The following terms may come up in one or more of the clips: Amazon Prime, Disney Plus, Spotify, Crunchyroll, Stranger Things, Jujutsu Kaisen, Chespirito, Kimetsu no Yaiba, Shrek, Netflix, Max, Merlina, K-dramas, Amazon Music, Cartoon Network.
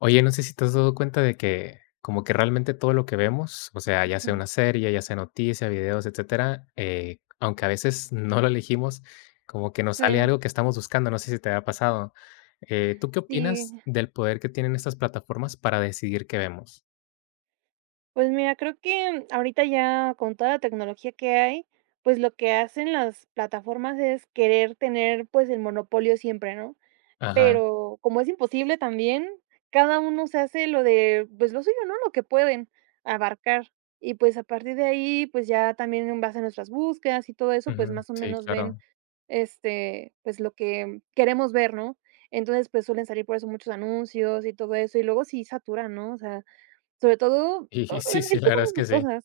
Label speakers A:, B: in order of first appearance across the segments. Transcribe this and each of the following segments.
A: Oye, no sé si te has dado cuenta de que como que realmente todo lo que vemos, o sea, ya sea
B: Ujú.
A: una serie, ya sea noticia, videos, etcétera, aunque a veces no lo elegimos, como que nos sale
B: Sí,
A: algo que estamos buscando, no sé si te ha pasado. ¿Tú qué opinas
B: sí.
A: del poder que tienen estas plataformas para decidir qué vemos?
B: Pues mira, creo que ahorita ya con toda la tecnología que hay, pues lo que hacen las plataformas es querer tener pues el monopolio siempre, ¿no?
A: Ajá,
B: Pero como es imposible también, cada uno se hace lo de, pues lo suyo, ¿no? Lo que pueden abarcar. Y pues a partir de ahí, pues ya también en base a nuestras búsquedas y todo eso, pues
A: ujú,
B: más o
A: sí,
B: menos ven
A: claro.
B: este, pues lo que queremos ver, ¿no? Entonces, pues suelen salir por eso muchos anuncios y todo eso, y luego sí saturan, ¿no? O sea, sobre todo,
A: Y
B: o
A: sí,
B: bueno,
A: sí,
B: es que
A: la
B: son
A: verdad es que
B: esas
A: sí.
B: cosas.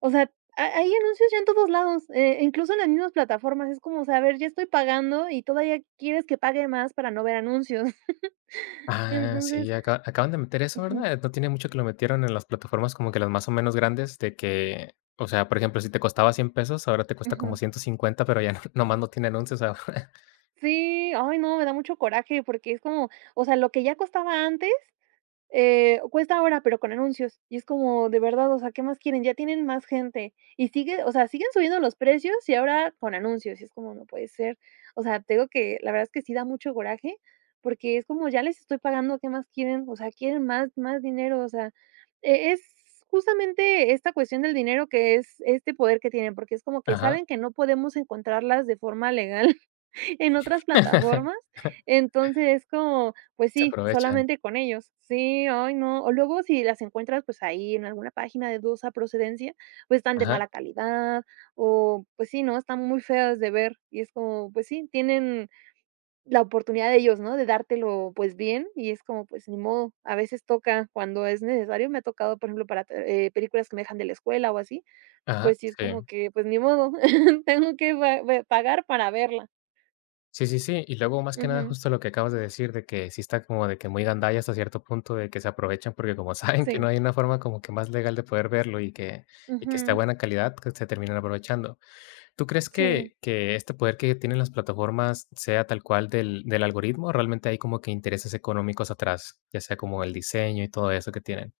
B: O sea, ha hay anuncios ya en todos lados, incluso en las mismas plataformas. Es como, saber ya estoy pagando y todavía quieres que pague más para no ver anuncios.
A: Ah,
B: Entonces,
A: sí, acaban de meter eso,
B: ujú,
A: ¿verdad? No tiene mucho que lo metieron en las plataformas como que las más o menos grandes de que, o sea, por ejemplo, si te costaba 100 pesos, ahora te cuesta como
B: ujú.
A: 150, pero ya no nomás no tiene anuncios ahora.
B: Sí, ay no, me da mucho coraje porque es como, o sea, lo que ya costaba antes cuesta ahora, pero con anuncios. Y es como, de verdad, o sea, ¿qué más quieren? Ya tienen más gente. Y sigue, o sea, siguen subiendo los precios y ahora con anuncios. Y es como, no puede ser. O sea, tengo que la verdad es que sí da mucho coraje, porque es como, ya les estoy pagando, ¿qué más quieren? O sea, quieren más, más dinero. O sea, es justamente esta cuestión del dinero que es este poder que tienen, porque es como que
A: Ajá.
B: saben que no podemos encontrarlas de forma legal en otras plataformas. Entonces es como, pues
A: Se
B: sí,
A: aprovechan.
B: solamente con ellos. Sí, ay, no. O luego si las encuentras, pues ahí en alguna página de dudosa procedencia, pues están de
A: Ajá,
B: mala calidad o pues sí, ¿no? Están muy feas de ver y es como, pues sí, tienen la oportunidad de ellos, ¿no? De dártelo pues bien y es como, pues ni modo, a veces toca cuando es necesario. Me ha tocado, por ejemplo, para películas que me dejan de la escuela o así,
A: ajá,
B: pues sí es como
A: sí.
B: que, pues ni modo, tengo que pagar para verla.
A: Sí, sí, sí. Y luego, más que nada,
B: Ujú.
A: justo lo que acabas de decir, de que sí está como de que muy gandalla hasta cierto punto, de que se aprovechan, porque como saben que
B: Sí.
A: no hay una forma como que más legal de poder verlo y que esté a
B: Ujú,
A: buena calidad, que se terminan aprovechando. ¿Tú crees
B: sí.
A: que este poder que tienen las plataformas sea tal cual del algoritmo, o realmente hay como que intereses económicos atrás? Ya sea como el diseño y todo eso que tienen.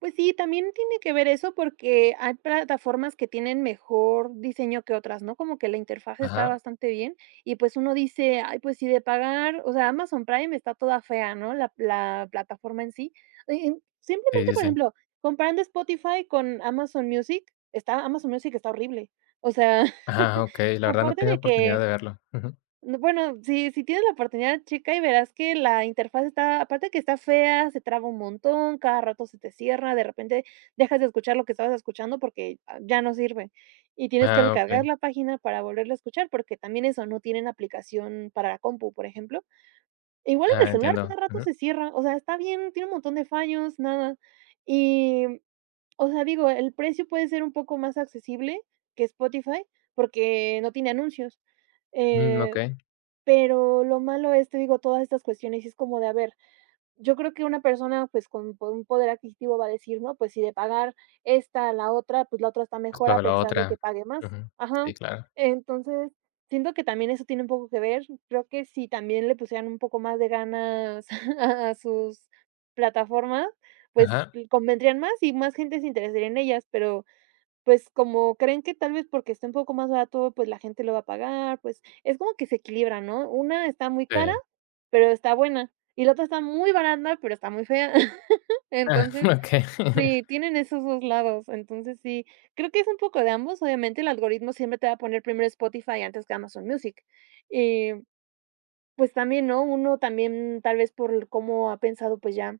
B: Pues sí, también tiene que ver eso porque hay plataformas que tienen mejor diseño que otras, ¿no? Como que la interfaz está
A: Ajá.
B: bastante bien y pues uno dice, ay, pues si de pagar, o sea, Amazon Prime está toda fea, ¿no? La plataforma en sí.
A: Sí,
B: Simplemente,
A: sí,
B: por
A: sí.
B: ejemplo, comparando Spotify con Amazon Music, Amazon Music está horrible. O sea,
A: Ajá, okey. La verdad no he
B: aparte
A: tenido
B: de
A: oportunidad
B: que.
A: de verlo. Ujú.
B: No, bueno, si tienes la oportunidad, checa y verás que la interfaz está aparte que está fea, se traba un montón, cada rato se te cierra, de repente dejas de escuchar lo que estabas escuchando porque ah, ya no sirve, y tienes que
A: Ah,
B: recargar
A: okey.
B: la página para volverla a escuchar, porque también eso, no tienen aplicación para la compu, por ejemplo. Igual en el
A: Ah,
B: celular
A: entiendo.
B: cada rato
A: Ujú.
B: se cierra, o sea, está bien, tiene un montón de fallos, nada. Y, o sea, digo, el precio puede ser un poco más accesible que Spotify, porque no tiene anuncios.
A: Mm,
B: Eh
A: okey.
B: pero lo malo es, te digo, todas estas cuestiones, y es como de, a ver, yo creo que una persona, pues, con po un poder adquisitivo va a decir, ¿no? Pues, si de pagar esta a la otra, pues, la otra está
A: Pues
B: mejor a
A: para la
B: pesar de que
A: otra.
B: pague más.
A: Ujú.
B: Ajá.
A: Sí, claro.
B: Entonces, siento que también eso tiene un poco que ver. Creo que si también le pusieran un poco más de ganas a sus plataformas, pues,
A: Ajá.
B: l convendrían más y más gente se interesaría en ellas, pero pues, como creen que tal vez porque esté un poco más barato, pues, la gente lo va a pagar, pues, es como que se equilibra, ¿no? Una está muy cara,
A: Sí.
B: pero está buena, y la otra está muy barata, pero está muy fea.
A: Ah,
B: Entonces,
A: okey.
B: sí, tienen esos 2 lados. Entonces, sí, creo que es un poco de ambos. Obviamente, el algoritmo siempre te va a poner primero Spotify antes que Amazon Music. Y, pues, también, ¿no? Uno también, tal vez, por cómo ha pensado, pues, ya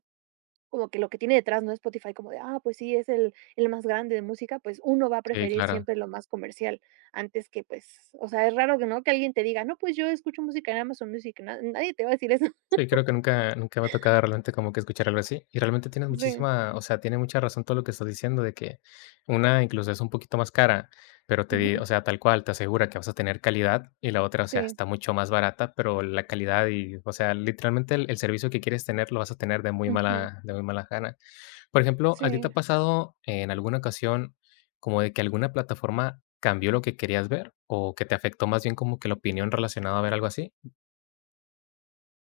B: como que lo que tiene detrás, ¿no? Spotify como de, ah, pues sí, es el más grande de música, pues uno va a
A: Sí,
B: preferir
A: claro.
B: siempre lo más comercial, antes que, pues, o sea, es raro que, ¿no? Que alguien te diga: "No, pues yo escucho música en Amazon Music", na nadie te va a decir eso.
A: Sí, creo que nunca nunca me ha tocado realmente como que escuchar algo así. Y realmente tienes
B: Sí,
A: muchísima, o sea, tiene mucha razón todo lo que estás diciendo de que una incluso es un poquito más cara, pero te di
B: ujú,
A: o sea, tal cual, te asegura que vas a tener calidad y la otra, o sea,
B: sí,
A: está mucho más barata, pero la calidad y, o sea, literalmente el servicio que quieres tener lo vas a tener de muy
B: ujú,
A: mala gana. Por ejemplo, ¿a ti te ha
B: sí.
A: pasado en alguna ocasión como de que alguna plataforma cambió lo que querías ver o que te afectó más bien como que la opinión relacionada a ver algo así?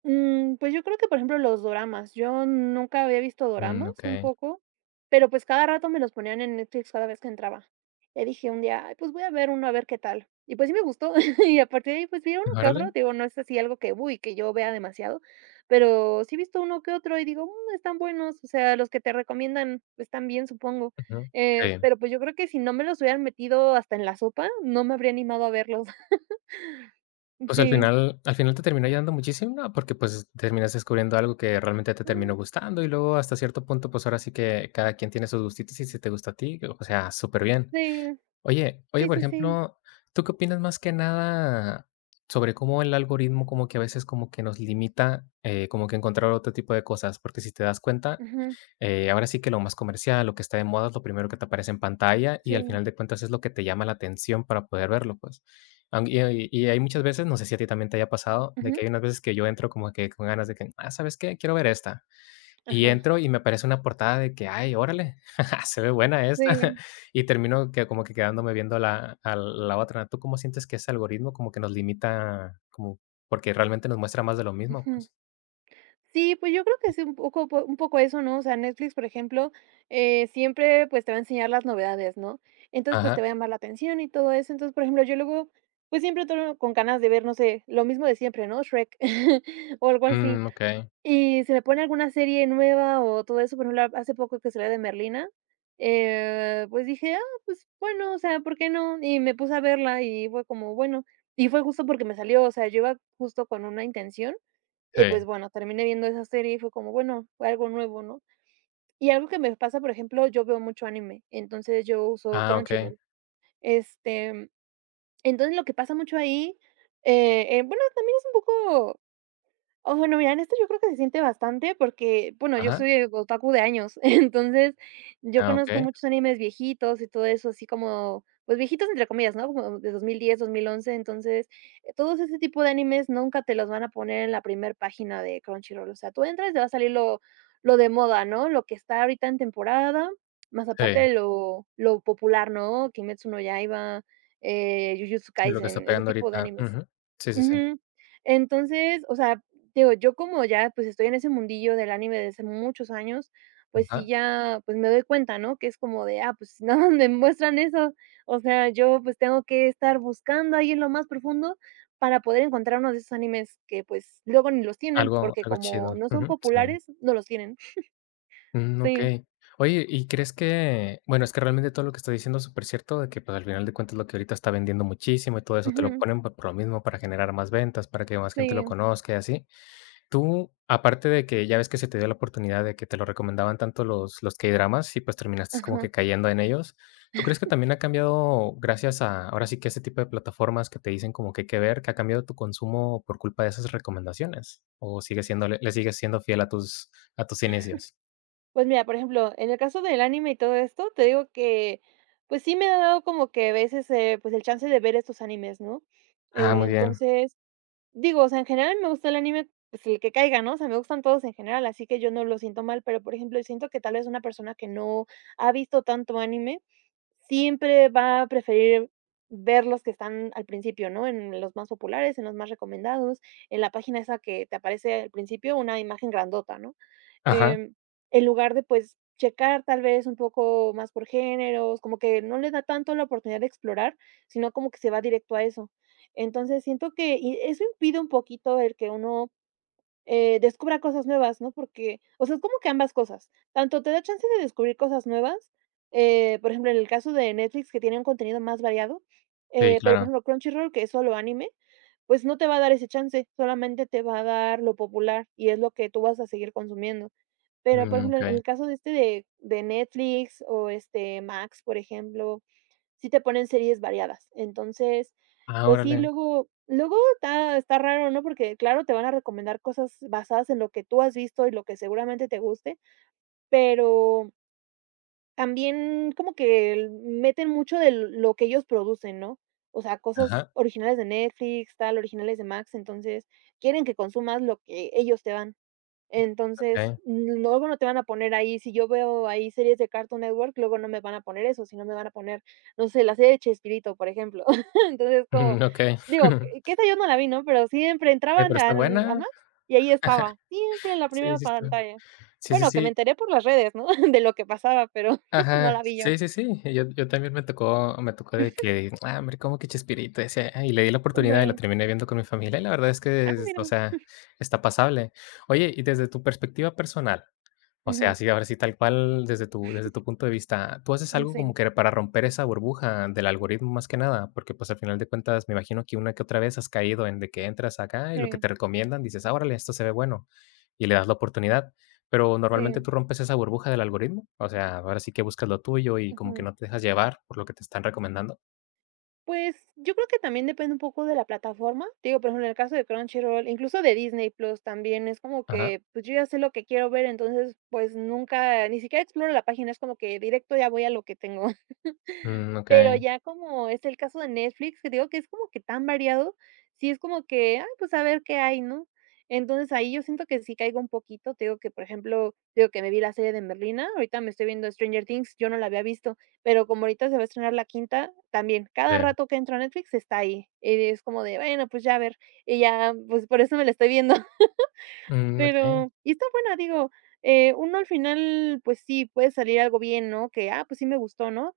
B: Mm, pues yo creo que, por ejemplo, los doramas. Yo nunca había visto
A: Mm,
B: doramas, un
A: okey.
B: poco, pero pues cada rato me los ponían en Netflix cada vez que entraba. Y dije un día: "Ay, pues voy a ver uno a ver qué tal". Y pues sí me gustó, y a partir de ahí, pues vi uno que otro,
A: Órale.
B: digo, no es así algo que, uy, que yo vea demasiado, pero sí he visto uno que otro y digo: "Mm, están buenos", o sea, los que te recomiendan pues están bien, supongo.
A: Ujú. Sí.
B: Pero pues yo creo que si no me los hubieran metido hasta en la sopa, no me habría animado a verlos.
A: Pues al
B: Sí.
A: final te terminó ayudando muchísimo, ¿no? Porque, pues, terminas descubriendo algo que realmente te
B: Mm,
A: terminó gustando, y luego hasta cierto punto, pues, ahora sí que cada quien tiene sus gustitos, y si te gusta a ti, o sea, súper bien.
B: sí.
A: Oye,
B: Sí,
A: por
B: sí, sí.
A: ejemplo, ¿tú qué opinas más que nada sobre cómo el algoritmo como que a veces como que nos limita, como que encontrar otro tipo de cosas? Porque si te das cuenta,
B: Ujú.
A: Ahora sí que lo más comercial, lo que está de moda es lo primero que te aparece en pantalla y al
B: Sí,
A: final de cuentas es lo que te llama la atención para poder verlo, pues. Am Y hay muchas veces, no sé si a ti también te haya pasado, de
B: ujú.
A: que hay unas veces que yo entro como que con ganas de que, ah, ¿sabes qué? Quiero ver esta. Y
B: Ajá.
A: entro y me aparece una portada de que, ay, órale, se ve buena
B: Sí,
A: esta. Y termino que como que quedándome viendo la a la otra. ¿Tú cómo sientes que ese algoritmo como que nos limita, como porque realmente nos muestra más de lo mismo,
B: ujú.
A: pues?
B: Sí, pues, yo creo que sí, un poco po un poco eso, ¿no? O sea, Netflix, por ejemplo, siempre, pues, te va a enseñar las novedades, ¿no? Entonces, pues, te
A: Ajá.
B: va a llamar la atención y todo eso. Entonces, por ejemplo, yo luego, pues, siempre termino con ganas de ver, no sé, lo mismo de siempre, ¿no? Shrek o algo así.
A: Mm, okey.
B: Y si me pone alguna serie nueva o todo eso, por ejemplo, hace poco que salió de Merlina, pues dije: "Ah, pues bueno, o sea, ¿por qué no?". Y me puse a verla y fue como, bueno, y fue justo porque me salió, o sea, yo iba justo con una intención
A: Sí.
B: y, pues bueno, terminé viendo esa serie y fue como, bueno, fue algo nuevo, ¿no? Y algo que me pasa, por ejemplo, yo veo mucho anime, entonces yo uso
A: Ah, okey.
B: Crunchyroll. Este, entonces lo que pasa mucho ahí, bueno, también es un poco. Oh, bueno, mira, en esto yo creo que se siente bastante porque, bueno, yo
A: Ajá.
B: soy otaku de años, entonces yo
A: Ah,
B: conozco
A: okey.
B: muchos animes viejitos y todo eso, así como, pues viejitos entre comillas, ¿no? Como de dos mil diez, 2011. Entonces todos ese tipo de animes nunca te los van a poner en la primera página de Crunchyroll, o sea, tú entras y te va a salir lo de moda, ¿no? Lo que está ahorita en temporada, más
A: Sí,
B: aparte de lo popular, ¿no? Kimetsu no Yaiba, Jujutsu
A: sí, lo que está
B: Kaisen, ese
A: pegando
B: tipo de
A: ahorita.
B: animes.
A: Ujú. Sí, sí, sí.
B: Ujú. Entonces, o sea, digo, yo como ya, pues, estoy en ese mundillo del anime desde hace muchos años, pues sí
A: Ajá.
B: ya, pues, me doy cuenta, ¿no? Que es como de, ah, pues, nada más me muestran eso. O sea, yo, pues, tengo que estar buscando ahí en lo más profundo para poder encontrar uno de esos animes que, pues, luego ni los tienen,
A: Algo
B: porque
A: algo
B: como
A: chido.
B: no son
A: Ujú. Sí.
B: populares, no los tienen.
A: Mm,
B: Sí.
A: okey. Oye, ¿y crees que? Bueno, es que realmente todo lo que está diciendo es supercierto de que, pues, al final de cuentas lo que ahorita está vendiendo muchísimo y todo eso te lo
B: Ujú.
A: ponen por lo mismo para generar más ventas, para que más gente lo
B: Sí.
A: conozca y así. Tú, aparte de que ya ves que se te dio la oportunidad de que te lo recomendaban tanto los K-dramas y, pues, terminaste como
B: Ajá.
A: que cayendo en ellos, ¿tú crees que también ha cambiado gracias a, ahora sí que este tipo de plataformas que te dicen como que hay que ver, que ha cambiado tu consumo por culpa de esas recomendaciones? ¿O sigue siendo le sigues siendo fiel a tus inicios?
B: Pues mira, por ejemplo, en el caso del anime y todo esto, te digo que, pues sí me ha dado como que a veces, pues el chance de ver estos animes, ¿no?
A: Ah, muy bien.
B: Entonces, digo, o sea, en general me gusta el anime, pues el que caiga, ¿no? O sea, me gustan todos en general, así que yo no lo siento mal, pero por ejemplo, siento que tal vez una persona que no ha visto tanto anime, siempre va a preferir ver los que están al principio, ¿no? En los más populares, en los más recomendados, en la página esa que te aparece al principio una imagen grandota, ¿no?
A: Ajá.
B: Em, en lugar de, pues, checar tal vez un poco más por géneros, como que no le da tanto la oportunidad de explorar, sino como que se va directo a eso. Entonces, siento que y eso impide un poquito el que uno descubra cosas nuevas, ¿no? Porque, o sea, es como que ambas cosas. Tanto te da chance de descubrir cosas nuevas, por ejemplo, en el caso de Netflix, que tiene un contenido más variado,
A: Sí,
B: pero, por
A: claro.
B: ejemplo, Crunchyroll, que es solo anime, pues no te va a dar ese chance, solamente te va a dar lo popular y es lo que tú vas a seguir consumiendo. Pero, por
A: Mm,
B: ejemplo, en
A: okey.
B: el caso de este de Netflix o este Max, por ejemplo, sí te ponen series variadas. Entonces,
A: Ah,
B: pues sí,
A: órale.
B: luego luego está raro, ¿no? Porque, claro, te van a recomendar cosas basadas en lo que tú has visto y lo que seguramente te guste, pero también como que l meten mucho de lo que ellos producen, ¿no? O sea, cosas
A: Ajá,
B: originales de Netflix, tal, originales de Max, entonces quieren que consumas lo que ellos te dan. Entonces,
A: okey.
B: luego no te van a poner ahí, si yo veo ahí series de Cartoon Network, luego no me van a poner eso, sino me van a poner, no sé, la serie de Chespirito, por ejemplo. Entonces, como,
A: Mm, okey.
B: digo, que esa yo no la vi, ¿no? Pero siempre entraban
A: Pero
B: a
A: está
B: a
A: buena.
B: Max y ahí estaba, siempre en la
A: Sí,
B: primera
A: sí está.
B: pantalla.
A: Sí, sí,
B: Bueno, que me
A: sí.
B: enteré por las redes, ¿no? De lo que pasaba, pero no
A: Ajá,
B: la vi yo.
A: sí, sí, sí. Yo también me tocó de que, ah, hombre, ¿cómo que Chespirito? Y decía, y le di la oportunidad y lo
B: Sí.
A: terminé viendo con mi familia, y la verdad es
B: Ah,
A: que, es o
B: mira.
A: sea, está pasable. Oye, y desde tu perspectiva personal, o sea,
B: Ujú.
A: así, ahora sí, tal cual, desde tu punto de vista, ¿tú haces
B: Mm,
A: algo como
B: sí,
A: que para romper esa burbuja del algoritmo más que nada? Porque, pues, al final de cuentas, me imagino que una que otra vez has caído en de que entras acá y lo que
B: sí,
A: te recomiendan, dices: "Ah, órale, esto se ve bueno", y le das la oportunidad. Pero, ¿normalmente
B: sí.
A: tú rompes esa burbuja del algoritmo? O sea, ahora sí que buscas lo tuyo y como que
B: Ujú.
A: no te dejas llevar por lo que te están recomendando.
B: Pues, yo creo que también depende un poco de la plataforma. Te digo, por ejemplo, en el caso de Crunchyroll, incluso de Disney Plus también, es como
A: Ajá.
B: que, pues, yo ya sé lo que quiero ver, entonces, pues, nunca ni siquiera exploro la página, es como que directo ya voy a lo que tengo.
A: Mm,
B: Pero
A: okey.
B: ya como es el caso de Netflix, que te digo que es como que tan variado, sí es como que, ah, pues a ver qué hay, ¿no? Entonces ahí yo siento que sí caigo un poquito, te digo que, por ejemplo, te digo que me vi la serie de Merlina, ahorita me estoy viendo Stranger Things, yo no la había visto, pero como ahorita se va a estrenar la quinta, también, cada
A: Sí.
B: rato que entro a Netflix está ahí, y es como de, bueno, pues ya a ver, y ya, pues por eso me la estoy viendo.
A: Mm, okey.
B: Pero, y está buena, digo, uno al final, pues sí, puede salir algo bien, ¿no? Que, ah, pues sí me gustó, ¿no?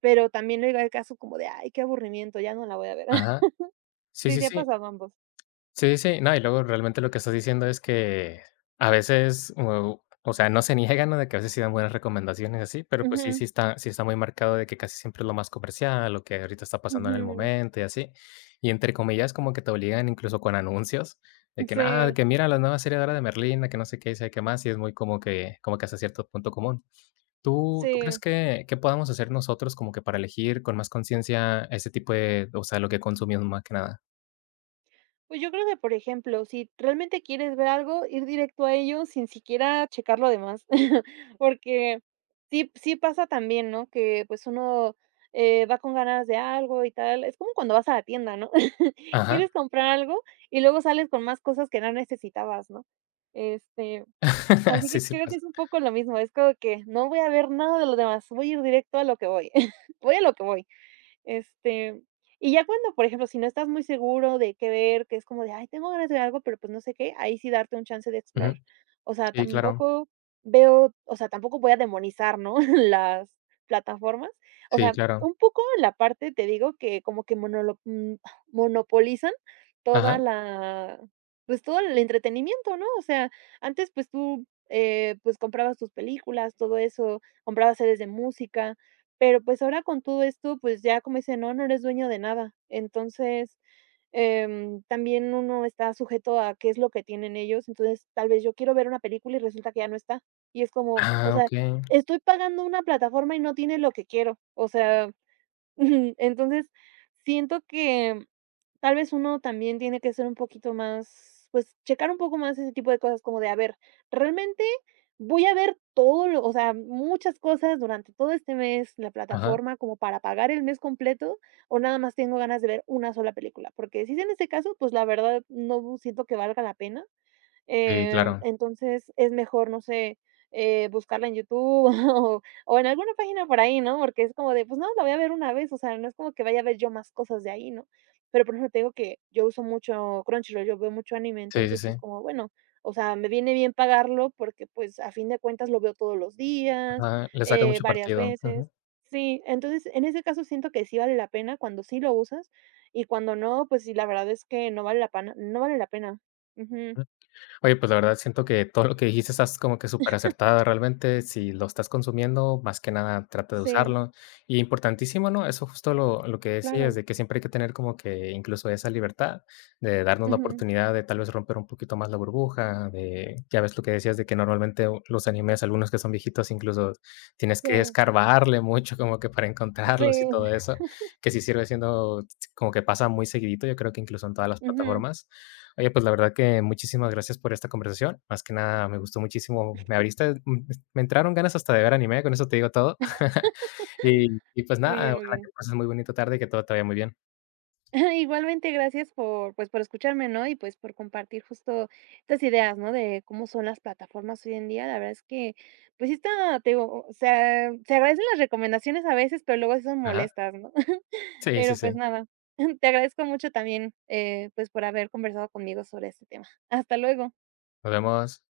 B: Pero también llega el caso como de: "Ay, qué aburrimiento, ya no la voy a ver".
A: Ajá. Sí,
B: Sí,
A: sí,
B: sí ha
A: sí.
B: pasado ambos.
A: Sí, sí, no, y luego realmente lo que estás diciendo es que a veces, o sea, no se niegan, ¿no? De que a veces sí dan buenas recomendaciones así, pero pues sí,
B: Ujú,
A: sí está muy marcado de que casi siempre es lo más comercial, lo que ahorita está pasando en el
B: ujú.
A: momento y así. Y entre comillas, como que te obligan incluso con anuncios de que nada, de
B: Sí,
A: que mira la nueva serie de ahora de Merlina, que no sé qué, y sé qué más, y es muy como que hasta cierto punto común. ¿Tú crees
B: sí.
A: que podamos hacer nosotros como que para elegir con más conciencia ese tipo de, o sea, lo que consumimos más que nada?
B: Pues, yo creo que, por ejemplo, si realmente quieres ver algo, ir directo a ello sin siquiera checar lo demás. Porque sí pasa también, ¿no? Que, pues, uno, va con ganas de algo y tal. Es como cuando vas a la tienda, ¿no?
A: Ajá,
B: Quieres comprar algo y luego sales con más cosas que no necesitabas, ¿no? Este Así
A: sí,
B: que
A: sí
B: creo que
A: pasa.
B: es un poco lo mismo, es como que no voy a ver nada de lo demás, voy a ir directo a lo que voy, voy a lo que voy. Este, y ya cuando, por ejemplo, si no estás muy seguro de qué ver, que es como de, ay, tengo ganas de ver algo, pero pues no sé qué, ahí sí darte un chance de explorar.
A: Ujú.
B: O sea,
A: Sí, claro.
B: tampoco veo, o sea, tampoco voy a demonizar, ¿no? Las plataformas. O
A: Sí,
B: sea,
A: claro.
B: un poco la parte, te digo, que como que monopolizan toda
A: Ajá.
B: la, pues todo el entretenimiento, ¿no? O sea, antes pues tú, pues comprabas tus películas, todo eso, comprabas series de música, pero, pues, ahora con todo esto, pues, ya como dice "No, no eres dueño de nada". Entonces, también uno está sujeto a qué es lo que tienen ellos. Entonces, tal vez yo quiero ver una película y resulta que ya no está. Y es como, o
A: Ah,
B: sea,
A: okey.
B: estoy pagando una plataforma y no tiene lo que quiero. O sea. Ujú. Entonces, siento que tal vez uno también tiene que ser un poquito más, pues, checar un poco más ese tipo de cosas, como de, a ver, realmente voy a ver todo lo, o sea, muchas cosas durante todo este mes, la
A: Ajá.
B: plataforma como para pagar el mes completo, o nada más tengo ganas de ver una sola película, porque si es en ese caso, pues, la verdad no siento que valga la pena.
A: Sí, claro.
B: Entonces, es mejor, no sé, buscarla en YouTube o en alguna página por ahí, ¿no? Porque es como de, pues, no, la voy a ver una vez, o sea, no es como que vaya a ver yo más cosas de ahí, ¿no? Pero, por ejemplo, te digo que yo uso mucho Crunchyroll, yo veo mucho anime,
A: Sí, sí,
B: entonces
A: sí.
B: sí es como, bueno, o sea, me viene bien pagarlo porque, pues, a fin de cuentas lo veo todos los días,
A: Ajá, le saca mucho
B: varias
A: partido.
B: veces.
A: Ujú.
B: Sí, entonces, en ese caso siento que sí vale la pena cuando sí lo usas y cuando no, pues sí, la verdad es que no vale la pena, no vale la pena. Ujú.
A: Oye, pues la verdad siento que todo lo que dijiste estás como que súper acertada realmente, si lo estás consumiendo, más que nada trata de
B: Sí,
A: usarlo. Y importantísimo, ¿no? Eso justo lo que decías,
B: claro.
A: de que siempre hay que tener como que incluso esa libertad de darnos la
B: Ujú.
A: oportunidad de tal vez romper un poquito más la burbuja, de, ya ves lo que decías, de que normalmente los animes, algunos que son viejitos, incluso tienes que
B: Sí,
A: escarbarle mucho como que para encontrarlos
B: sí.
A: y todo eso, que sí sirve siendo como que pasa muy seguidito, yo creo que incluso en todas las
B: Ujú.
A: plataformas. Oye, pues la verdad que muchísimas gracias por esta conversación. Más que nada, me gustó muchísimo. Me abriste, me entraron ganas hasta de ver anime, con eso te digo todo. Y pues nada,
B: Muy bien, muy
A: ojalá que
B: bien.
A: pases muy bonita tarde y que todo te vaya muy bien.
B: Igualmente, gracias por, pues, por escucharme, ¿no? Y pues por compartir justo estas ideas, ¿no? De cómo son las plataformas hoy en día. La verdad es que, pues sí está, te digo, o sea, se agradecen las recomendaciones a veces, pero luego sí son
A: Ajá.
B: molestas, ¿no?
A: Sí, sí,
B: Pero pues
A: sí.
B: nada, te agradezco mucho también, pues por haber conversado conmigo sobre este tema. Hasta luego.
A: Nos vemos.